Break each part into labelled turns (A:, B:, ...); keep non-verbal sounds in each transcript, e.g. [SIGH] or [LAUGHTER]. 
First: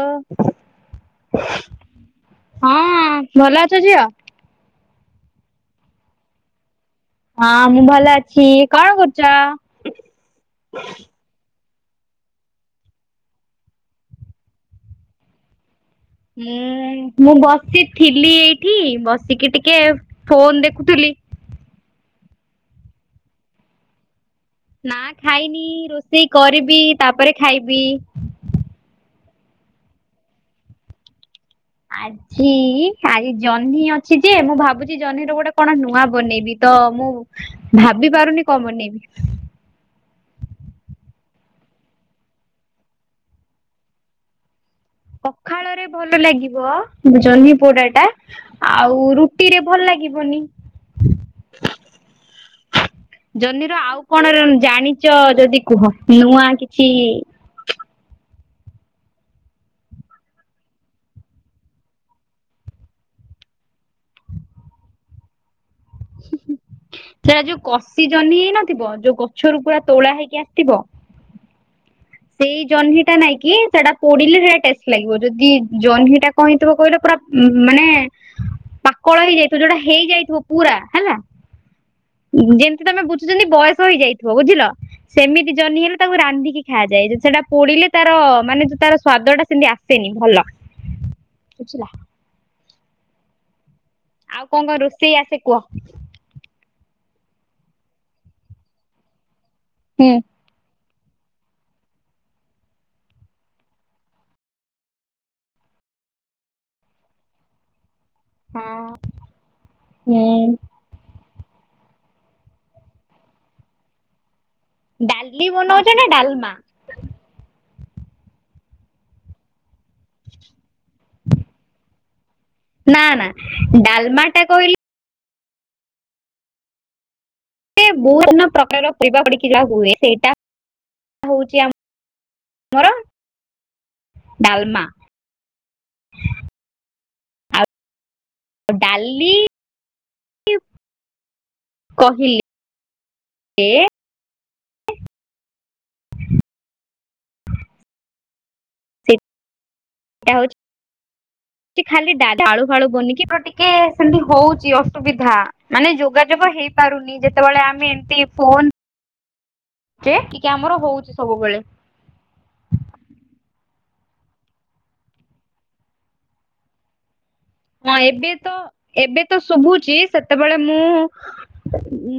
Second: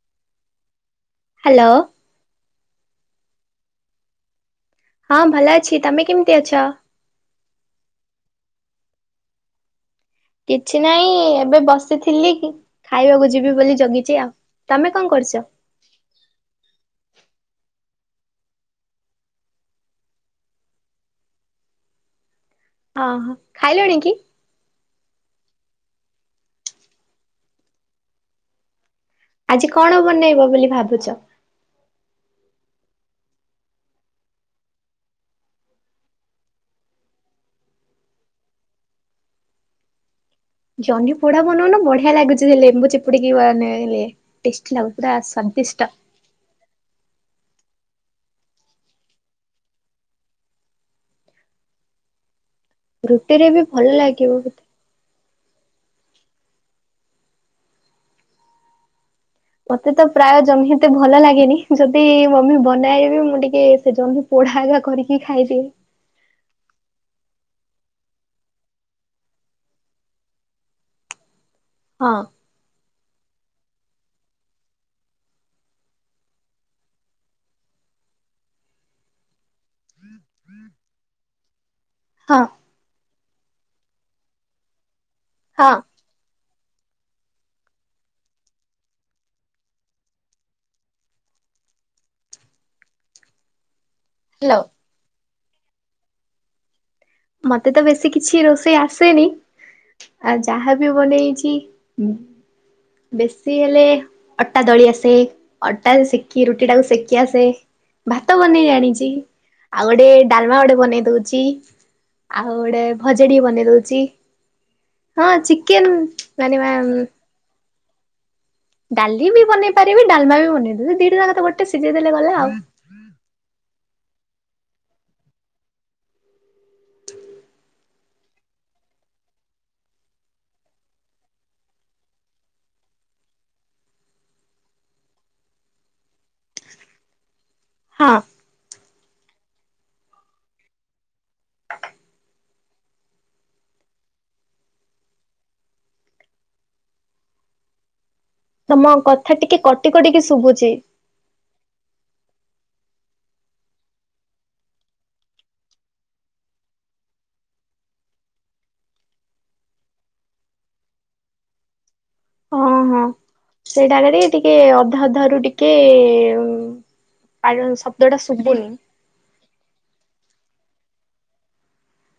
A: ଓ [UNINTELLIGIBLE]
B: hello.
A: ହଁ ଭଲ ଅଛ ଝିଅ?
B: ହଁ ଭଲ ଅଛି। ତମେ କେମିତି ଅଛ?
A: ହଁ ମୁଁ ଭଲ ଅଛି। କଣ କରୁଚ?
B: କିଛି ନାହିଁ ଏବେ ବସ୍ ଥିଲି ମ ଖାଇବାକୁ ଯିବି ବୋଲି ଜଗିଛି ଆଉ। ତମେ କଣ କରୁଛ?
A: ହୁଁ ମୁଁ ବସିଥିଲି ଏଇଠି ବସିକି ଟିକେ ଫୋନ ଦେଖୁଥିଲି।
B: ଆଁ ହ ଖାଇଲଣି କି?
A: ନା ଖାଇନି ରୋଷେଇ କରିବି ତାପରେ ଖାଇବି।
B: ଆଜି କଣ ବନେଇବ ବୋଲି ଭାବୁଛ?
A: ଆଛା। କି ଆଜି ଜହ୍ନି ଅଛି ଯେ ମୁଁ ଭାବୁଛି ଜହ୍ନି ର ଗୋଟେ କଣ ନୂଆ ବନେଇବି ତ ମୁଁ ଭାବିପାରୁନି କଣ ବନେଇବିି।
B: ଜହ୍ନି ପୋଡା ବନଉନ ବଢିଆ ଲାଗୁଛି ସେ ଲେମ୍ବୁ ଚିପୁଡିକିବାନେଇଲେ ଟେଷ୍ଟି ଲାଗୁଛି। ପୁରା ସନ୍ତିଷ୍ଟ।
A: ଭ ଲାଗିବ ଜହ୍ନି ପୋଡା ଟା ଆଉ ରୁଟିରେ ଭଲ ଲାଗିବନି।
B: [INAUDIBLE] ରୁଟିରେ ବି
A: ଜହ୍ନିର
B: ଭଲ
A: ଆଉ କଣ
B: ଲାଗିବ।
A: ଜାଣିଛ ଯଦି କୁହ ନୂଆ କିଛି?
B: ମତେ ତ ପ୍ରାୟ ଜହ୍ନି ଏତେ ଭଲ ଲାଗେନି ଯଦି ମମି ବନାଏବି ମୁଁ ଟିକେ ସେ। ପଢା ଆଗା କରିକି ଖାଇଦିଏ।
A: ସେଟା ଯୋଉ କଷି ଜହ୍ନି ହେଇନଥିବ ଯୋଉ ଗଛରୁ ପୁରା ତୋଳା ହେଇକି ଆସିଥିବ,
B: ହଁ।
A: ସେଇ ଜହ୍ନି ଟା ନାଇଁ କି ସେଟା ପୋଡିଲେ ସେଟା ଟେଷ୍ଟ ଲାଗିବ ଯଦି ଜହ୍ନିଟା। କଣ ହୋଇଥିବ କହିଲ ପୁରା ମାନେ?
B: [INAUDIBLE]
A: କଳ ହେଇଯାଇଥିବ ଯୋଉଟା ହେଇଯାଇଥିବ ପୁରା ହେଲା
B: ହଁ
A: ଯେମତି। ତମେ ବୁଝୁଛନ୍ତି ବୟସ ହେଇଯାଇଥିବ ବୁଝିଲ ସେମିତି
B: ହଁ
A: ଜହ୍ନି ହେଲେ ତାକୁ ରାନ୍ଧିକି। ଖିଆଯାଏ ଯେ ସେଟା ପୋଡିଲେ ତାର ମାନେ ତାର ସ୍ଵାଦ ଟା ସେମତି ଆସେନି ଭଲ। ବୁଝିଲା। ଆଉ
B: ହ୍ୟାଲୋ।
A: କଣ କଣ ରୋଷେଇ ଆସେ କୁହ?
B: ମତେ ତ ବେସି କିଛି ରୋଷେଇ ଆସେନି।
A: ହୁଁ।
B: ଆ ଯାହା ବି ବନେଇଛି। ବେସି ହେଲେ ଅଟା ଦଳି ଆସେ ଅଟା ସେକି ରୁଟି ଟାକୁ ସେକି ଆସେ। ଭାତ ବନେଇ ଯା
A: ହଁ
B: ଣିଛି ଆଉ ଗୋଟେ
A: ହୁଁ
B: ଡାଲମା ଗୋଟେ ବନେଇ ଦଉଛି। ଛି ଆଉ ଗୋଟେ ଭଜାଟିକେ ବନେଇ ଦଉଛି। ହଁ
A: ଡାଲି
B: ଚିକେନ
A: ବନଉଛ ନା ଡାଲମା
B: ଆଣି ବା। ଡାଲି ବି ବନେଇ ପାରିବି ଡାଲମା ବି ବନେଇଦେବି ଦିଟ ଜାକ ତ ଗୋଟେ ସିଝେଇ ଦେଲେ ଗଲା ଆଉ।
A: ନା ନା ଡାଲମା ଟା କହିଲେ। ବହୁନ ପ୍ରକାରର ପରିବା ପଡିକି ଯାହା ହୁଏ ସେଇଟା ହଉଛି ଆମ। ମୋର ଡାଲମା।
B: ହଁ।
A: ଡାଲି! କହିଲି ଏ।
B: ତମ କଥା ଟିକେ କଟି କଟିକି ଶୁଭୁଛି।
A: ସେ ଖାଲି ଡା ଢା ଆାଳୁ ଫାଳୁ ବନି କିି ଟିକେ ସେମିତି ହଉଛି ଅସୁବିଧା। ମାନେ ଯୋଗାଯୋଗ ହେଇପାରୁନି ଯେତେବେଳେ ଆମେ ଏମତି ଫୋନ, ଜେ ଟିକେ ଆମର ହଉଛି ସବୁବେଳେ।
B: ହଁ ହଁ ସେଇଟା କରି ଟିକେ ଅଧା ଅଧ ରୁ ଟିକେ। ଆର
A: ହଁ
B: ଶବ୍ଦ ଟା
A: ଏବେ ତ
B: ଶୁଭୁନି।
A: ଏବେ ତ ଶୁଭୁଛି ସେତେବେଳେ ମୁଁ।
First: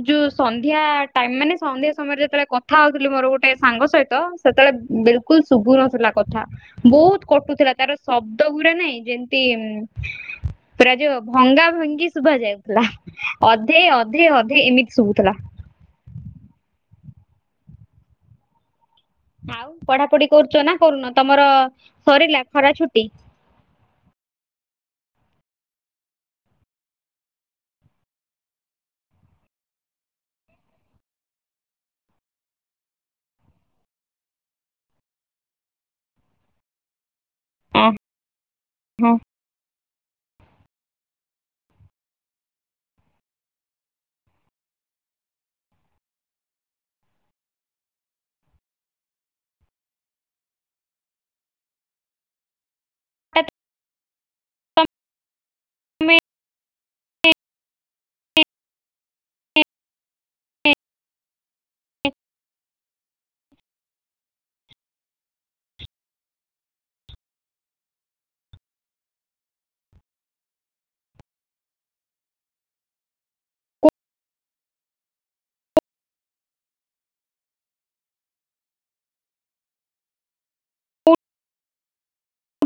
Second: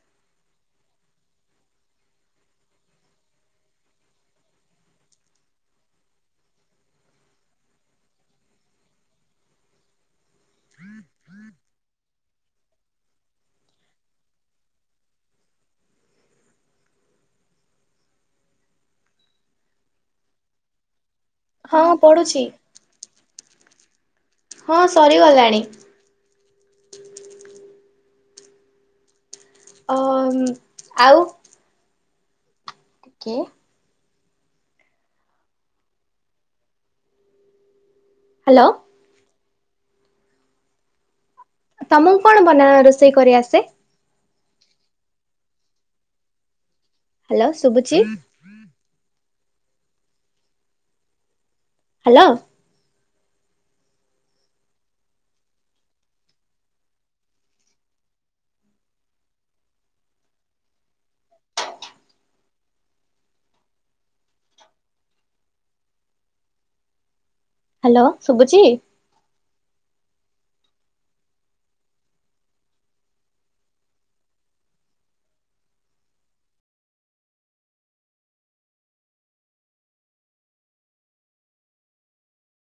A: ଯୋଉ ସନ୍ଧ୍ୟା ଟାଇମ ମାନେ ସନ୍ଧ୍ୟା ସମୟରେ ଯେତେବେଳେ କଥା ହଉଥିଲି ମୋର ଗୋଟେ ସାଙ୍ଗ ସହିତ, ସେତେବେଳେ ବିଲ୍‌କୁଲ୍‌ ଶୁଭୁ ନଥିଲା କଥା। ବହୁତ କଟୁଥିଲା ତାର ଶବ୍ଦ ଗୁଡା ନାଇଁ ଯେମିତି।
B: [INAUDIBLE]
A: ପୁରା ଯୋଉ ଭଙ୍ଗା ଭଙ୍ଗି ଶୁଭା ଯାଉଥିଲା ଅଧେ ଅଧେ ଅଧେ ଏମିତି ଶୁଭୁଥିଲା। ଆଉ ପଢା ପଢି କରୁଛ ନା କରୁନ ତମର
B: ହଁ
A: ସରିଲା
B: ପଢୁଛି।
A: ଖରା ଛୁଟି।
B: ହଁ ସରିଗଲାଣି। ଅ ଆଉ, କି?
A: ହଁ।
B: ହ୍ୟାଲୋ
A: ହଁ।
B: ତମକୁ କଣ ବନା ରୋଷେଇ କରିଆସେ? ହ୍ୟାଲୋ ଶୁବୁଚି? ହ୍ୟାଲୋ।
A: [UNINTELLIGIBLE]
B: [UNINTELLIGIBLE] ହ୍ୟାଲୋ ଶୁବୁଚି?